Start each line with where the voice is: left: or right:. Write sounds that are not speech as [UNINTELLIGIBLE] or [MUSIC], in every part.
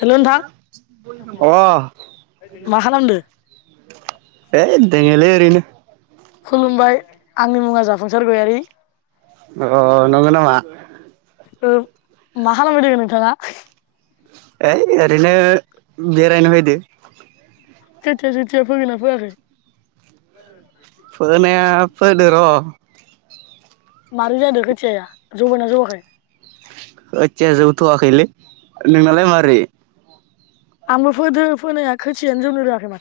left: हेल' नोंथां
right: अ
left: मा खालामदो
right: है दोङोलै एरैनो।
left: खुलुमबाय आंनि मुंङा जाफुंसार गयारि।
right: अ नंगौ नामा?
left: ओ मा खालाबाय दं नोंथाङा?
right: ओय ओरैनो बेरायनो फैदो।
left: खोथिया सोथिया फोगोनना फैयाखै?
right: फोनाया फोदो र
left: माबोरै जादो खोथिया जौगोना जौयाखै
right: खोथिया जौथया खैलै नोंना लाय मारै
left: आंबो फोदो फोनाया खोसियानो जौनो रोयाखै माथो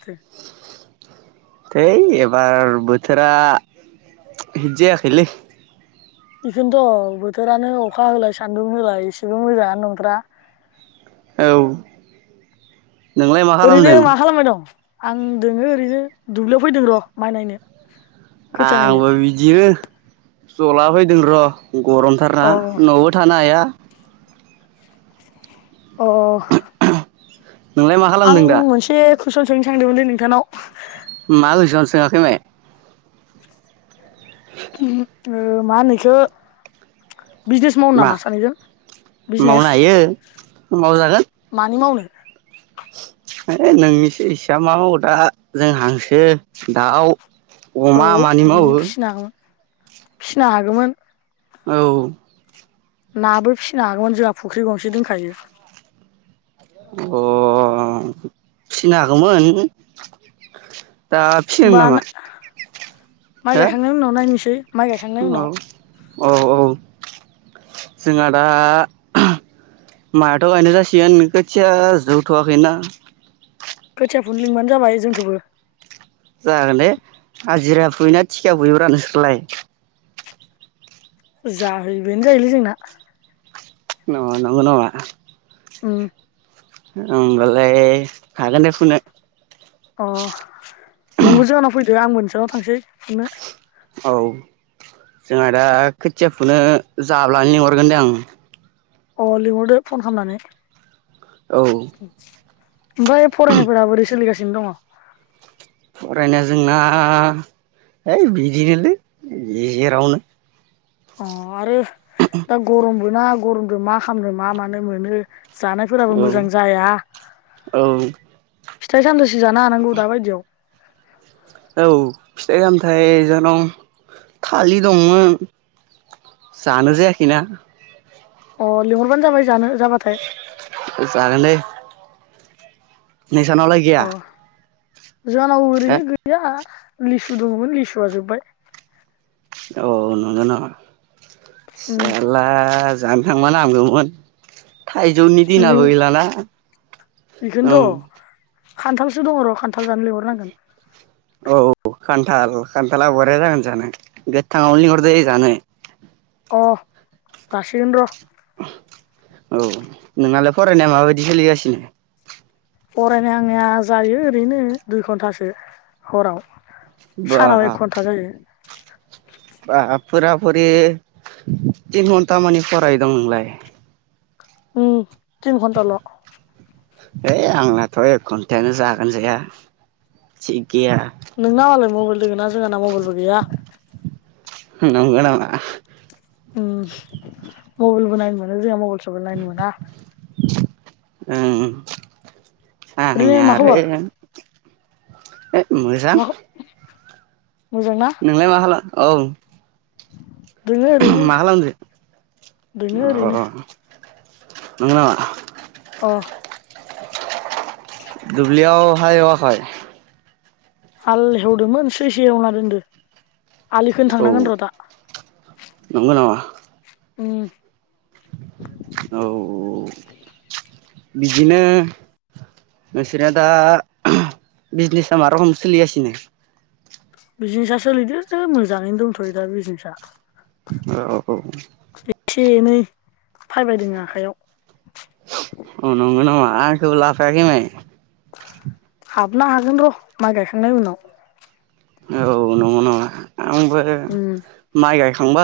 right: थोय एब बार बोथोरा हिथ जायाखैलै
left: इखौनोथ बोथोरानो अखा होलाय सान्दुं होलाय इसेबो मोजाङानो नंथ्रा
right: औ नोंलाय मा
left: ओरैनो
right: खालामदों?
left: मा खालामबाय दं आं दोङो ओरैनो दुब्लियाव फैदों र माइ नायनो खोथिया
right: आं
left: नायनो
right: बो बिदिनो जलाबाय फदों र गरमथारना
left: अ
right: नयावबो थानो हाया।
left: अ
right: नोंलाय मा खालामदों दा
left: कुयसन सोंनो सानदों मोनलै नोंथांनाव
right: मा कुयसन सोङाखै माय
left: खिं ओ मा होनो इखो बिजनेस मावनो
right: मा
left: नामा सानैजों बिजनेस
right: मावनो हायो
left: मानो मावनो
right: ओ नोंनिसो इससा मा मावो दा जों हांसो दाउ
left: औ
right: अमा मानि
left: बिदि
right: मावो
left: फिसिना हागौमोन फिसिना हागौमोन
right: औ
left: नाबो फिसिनो हागौमोन जोंहा फुख्रि गंसे दोनखायो
right: अ फिसिनो हागौमोन दा फिसिनो
left: होमबा
right: नामा
left: माइ
right: हो
left: गायखांनायनि उनाव नायनोसै माइ गायखांनाय
right: औ
left: उनाव
right: औ औ जोंहा दा माइआथ गायनो जासिगोन खोथिया जौथवाखै ना
left: खोथिया फुनो लिंबानो जाबाय जोंखोबो
right: जागोन दे हाजिरा फुयोना थिखा फुयोब्रा नोंसोरलाय
left: जाहै होयो बेनो जायोलै जोंना
right: न नंगो नामा
left: उम
right: ओमबालाय
left: अ नोंबो जोंनाव फैदो आंबो नोंसानाव नाव थांसै फुनो
right: औ जोंहा दा खोथिया फुनो जाब्लानो लिंहरगोन दे आं
left: अ लिहरदो फन खामनानै
right: औ
left: [UNINTELLIGIBLE] ओमफ्राय फरायनायफोरा बोरै सोलिगासिनो दङ'?
right: फरायनाय जोंना है बिदिनोलै गेजेरावनो
left: अ आरो दा गरम बोना गरमजों मा खामनो मा मानो मोनो जानायफोराबो
right: औ
left: मोजां जाया
right: औ
left: फिथाय सामथायसो जानो हानांगो दा बायदियाव
right: औ फिथाइ सामथाइ जोंनाव थालि दंमोन जानो जायाखैना
left: अ लिंहरबानो जाबाय जानो जाबाथाय
right: जागोन दे
left: अ जोंनाव ओरैनो
right: हो
left: गैया । लिसु दङमोन लिसुआ जोब्बाय
right: औ नंगो नामा
left: उम
right: साला जानो थांबानो हामगोमोन। थाइजौनि
left: लिं
right: दिनाबो गैलाना औ
left: बेखौनोथ' खान्थालसो दङ र खान्थाल जानो लिंहरनांगोन
right: औ औ खान्थाल खान्थाला बरिया जागोन जानो गोथाङावनो लिंहरदो जानो।
left: अ रासिनगोन र'
right: औ नोंनालाय फरायनाया माबायदि सोलिगासिनो?
left: फरायनाय आंनिया जायो ओरैनो दुइ घन्टासो हराव।
right: बा
left: सानाव एक घन्टा जायो।
right: बा फुरा फुरि तिन घन्टा मानि फरायदों नोंलाय।
left: उम तिन घन्टाल
right: ए आंनाथ एक खन्थायानो जागोन जाया। [UNINTELLIGIBLE]
left: नोंना मालाय मबाइल दोङो ना जोंहाना मबाइलबो गैया
right: नंगो नामा।
left: उम मबेलबो नायनो मोना जोंहा मबेल नायनो मोना।
right: [UNINTELLIGIBLE] ओं
left: ओरैनो
right: आंनिया
left: मा
right: आरो
left: खबर
right: है मोजां
left: मा मोजां ना
right: नोंलाय माखालाम औ
left: दोङो ओरैनो
right: मा खालामदो
left: दोङो ओरैनो
right: नंगो नामा
left: अ
right: दुब्लियाव हाल एवा खै
left: हाल एवदोंमोन सैसे एवना दोनदो आलिखोनो
right: औ
left: थांनांगोन र दा
right: नंगौ नामा
left: अम
right: औ बिदिनो नोंसोरो दा बिजनेसा मा रखम सोलिगसिनो
left: बिजनेसा सोलिदो दा मोजांङैनो दंथयो दा बिजनेसा
right: ओ औ
left: एसे एनै फायबायदों आखाय आव
right: अ नंगौ नामा आंखौबो लाफायाखै मायो।
left: हाबनो हागोन र माय गायखांनायनि उनाव
right: औ नंगौ नामा आंबो
left: उम
right: माय गायखां बा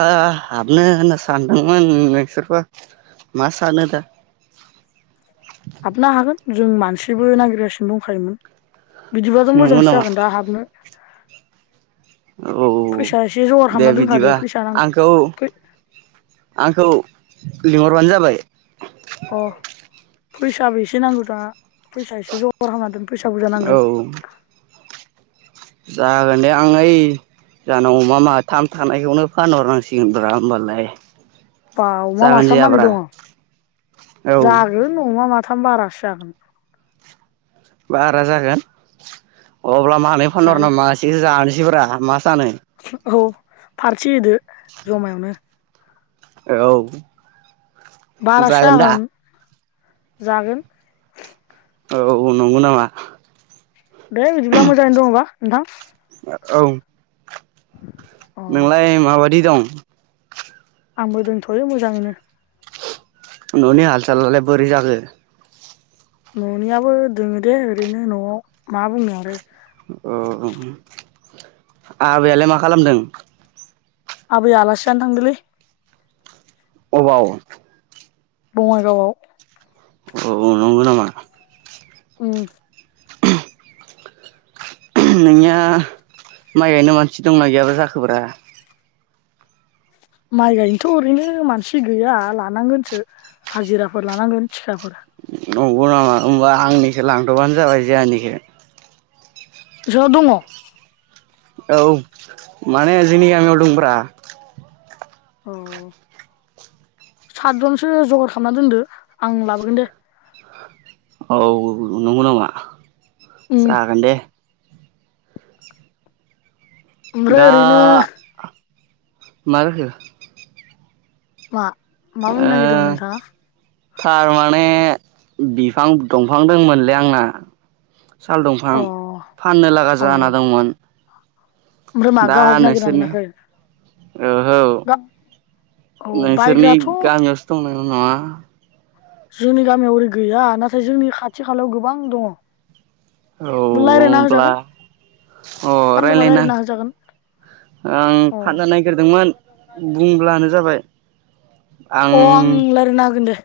right: हाबनो होनना सानदोंमोन नोंसोरबो मा सानो दा
left: हाबनो हागोन जों मानसिबो नागिरगासिनो दंखायोमोन बिदिबाथ‌
right: नंगौ
left: मोजांसो
right: नामा
left: जागोन दा हाबनो।
right: औ
left: फैसा एसे जगार
right: दे
left: खालामना दोनखादो
right: बिदिबा
left: फैसा नां फै
right: आंखौ-आंखौ लिंहरबानो जाबाय।
left: अ फैसाबो एसे नांगौ दा फैसा एसे जगर खामना दोन। फैसा बुरजा
right: औ
left: नांगोन
right: जागोन दे आं ओइ जानाव अमा माथाम थानायखौनो फानहरनांसिगोनब्रा होमबालाय।
left: बा अमा
right: जागोन जे
left: माथाम मानि
right: आब्रा
left: दंङ
right: औ
left: जागोन अमा मा थाम बारासो जागोन।
right: बारा जागोन अब्ला मानै फानहरना
left: जायो
right: मासेखौ जानोसैब्रा आ मास
left: औ फारथि होदो जमायावनो।
right: औ।
left: बारासो जागोन। जागोन।
right: औ नंगौ नामा?
left: दे बिदिब्ला मोजाङै दंबा। नोंथां।
right: औ।
left: [INAUDIBLE]
right: नोंलाय माबायदि दं? [INAUDIBLE]
left: आंबो दंथ'यो मोजाङैनो।
right: न'नि हाल सालालाय बोरै जागो?
left: न'नियाबो दोङो दे ओरैनो न'आव मा बुंदों आरो।
right: औ आबैयालाय मा खालामदों?
left: आबैया आलासि जानो थांदोलै।
right: अबाव?
left: बङाइगावआव
right: औ नंगौ नामा?
left: उम।
right: नोंनिया माइ गायनो मानसि दंना गैयाबा जाखोब्रा?
left: माइ गायनोथ' ओरैनो मानसि गैया लानांगोनसो हाजिराफोर लानांगोन थिखाफोर।
right: नंगौ नामा होमबा आंनिखौ लांथ'बानो जाबाय जोंहानिखो।
left: ज' दङ?
right: औ माने जोंनि गामियाव दंब्रा।
left: अ सातजनसो जगार खालामनानै दोनदो आं लाबोगोन दे।
right: औ नंगौ नामा?
left: उम
right: जागोन दे।
left: ओमफ्राय
right: दा
left: ओरैनो
right: मा जाखो?
left: मा? मा
right: ओ
left: बुंनो नागिरदोंमोन नोंथाङा
right: थारमाने बिफां दंफां दंमोनलै आंना। साल दंफां
left: अ
right: फाननो लागा
left: औ
right: जाना दंमोन।
left: ओमफ्राय मा
right: दा
left: गाहक नागिरना
right: नोंसोरनि
left: मोनाखै
right: ओ औ
left: गा औ
right: नोंसोरनि
left: बायग्राथ'
right: गामियावसो दंमोन [UNINTELLIGIBLE]
left: जोंनि गामियाव ओरै गैया नाथाय जोंनि खाथि खालायाव गोबां दङ।
right: औ
left: रायज्लायना
right: होनब्ला
left: होजागोन
right: अ
left: फाननोबा
right: रायलायना
left: रायज्लायना होजागोन
right: आं
left: अ
right: फाननो नागिरदोंमोन। बुंब्लानो जाबाय।
left: अ आं लायरायना होगोन दे।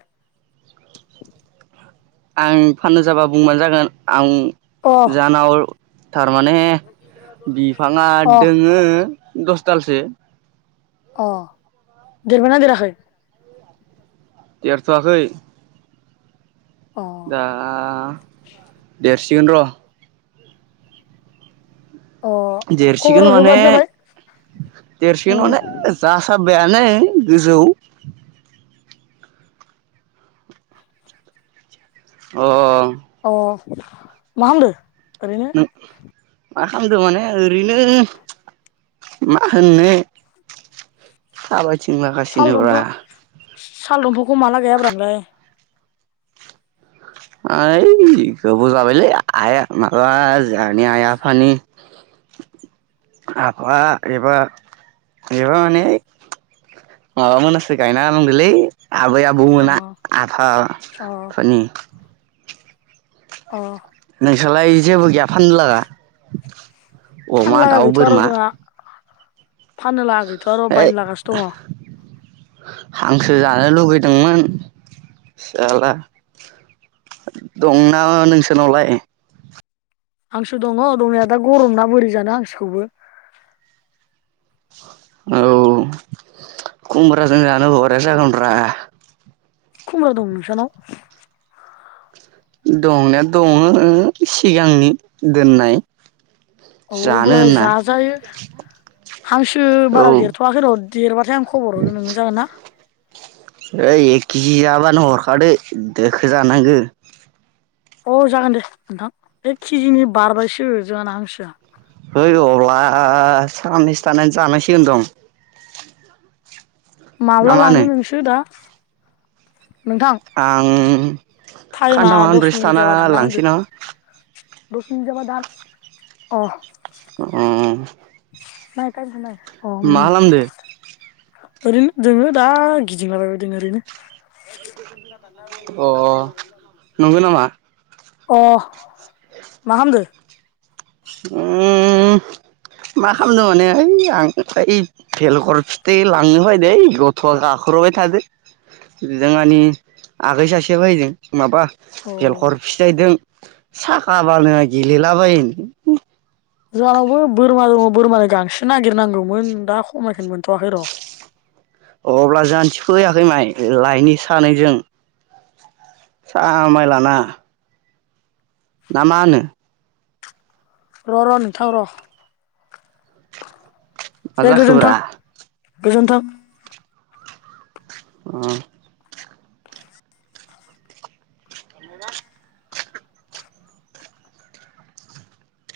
right: आं फाननो जाबा बुंबानो जागोन आं
left: अ
right: जाना अ थारमाने बिफाङा
left: अ
right: दोङो दस दालसो
left: अ देरबायना देराखै?
right: देरथ'वाखै।
left: अ
right: दा देरसि गोन र'
left: अ खबर
right: देरसिगोन माने
left: होबानो जाबाय
right: देरसिगोन
left: उम
right: माने जासा बायानो गोजौ अ
left: अ मा खामदो?
right: नों मा खालामदों माने ओरैनो मा होननो थाबाय थिंला
left: साल
right: गासिनो रा।
left: दंफां साल दंफांखौ माला गायाब्रा नोंलाय?
right: [UNINTELLIGIBLE] ओय गोबाव जाबायलै आइ माबा जानि आइ आफानि आफा एबा एबा माने माबामोनासो गायना होलांदोलै। आबै आबौ
left: अ
right: मोना
left: अ
right: आफाफोरनि
left: अ
right: नोंसालाय जेबो गैया फाननो लागा?
left: फाननो
right: अमा, दाउ, बोरमा?
left: फाननोला गैथ'आ र'
right: ओइ
left: बायनो लागासो दङ।
right: हांसो जानो लुबैदोंमोन साला दंना नोंसोरनावलाय?
left: हांसो दङ दंनाया दा गरमना बोरै जानो हांसोखौबो।
right: औ खुमब्रा जानो बरिया जागोन मोनब्रा
left: खुमब्रा दं नोंसानाव?
right: दंनाया दंओ सिगांनि दोननाय।
left: औ
right: जानो
left: अब्लाय
right: होनना
left: जाजायो हांसो बारा
right: औ
left: देरथ'वाखै र' देरबाथाय आं खबर हरगोन नोंनो। जागोन ना?
right: ओइ एक के जि जाबानो हरखा दै दोखो जानांगो।
left: अ जागोन दे नोंथां एक के जि नि बारबायसो जोहाना हांसोआ
right: हैै अब्ला सानैसो थानानै जानांसिगोन दं ना
left: माब्ला
right: मा होनो
left: लाङो नोंसो दा? नोंथां
right: आं
left: टाइमा
right: खान्थाम
left: दस
right: खानब्रैसो
left: मिनिट
right: थाना
left: जाबा दानना होदो
right: लांसै नामा?
left: दस मिनिट जाबा दान। अ।
right: अ
left: मा गारबोनाय। अ उम।
right: मा खालामदो
left: ओरैनो दोङो दा गिदिंलाबायबाय दोङो ओरैनो। खोनादोंना ओं
right: अ
left: जागौमोन आरो ना
right: नंगौ नामा
left: [UNINTELLIGIBLE] अ मा खामदो?
right: उम। मा खालामदों माने ओइ आं इ बेेलगर फिथाइ लांनो फैदो ओइ गथ'आ गाख्रबबाय थादो जोंहानि आगै सासेया फैदों माबा
left: अ
right: जेलखर फिथाइ दों। साखाबानो गेलेलाबायो।
left: जोंहाबो बोरमा दङ बोरमानो गांसो नागिरनांगौमोन दा खमायखोनो मोनथ'वाखै र।
right: अब्ला जानथिफैयाखै माइ लइनि सानैजों। सा माइ लाना। ना मा होनो?
left: र र नोंथां र।
right: मा
left: दे गोजोन्थों
right: जाखोब्रा?
left: गोजोन्थों।
right: ओ।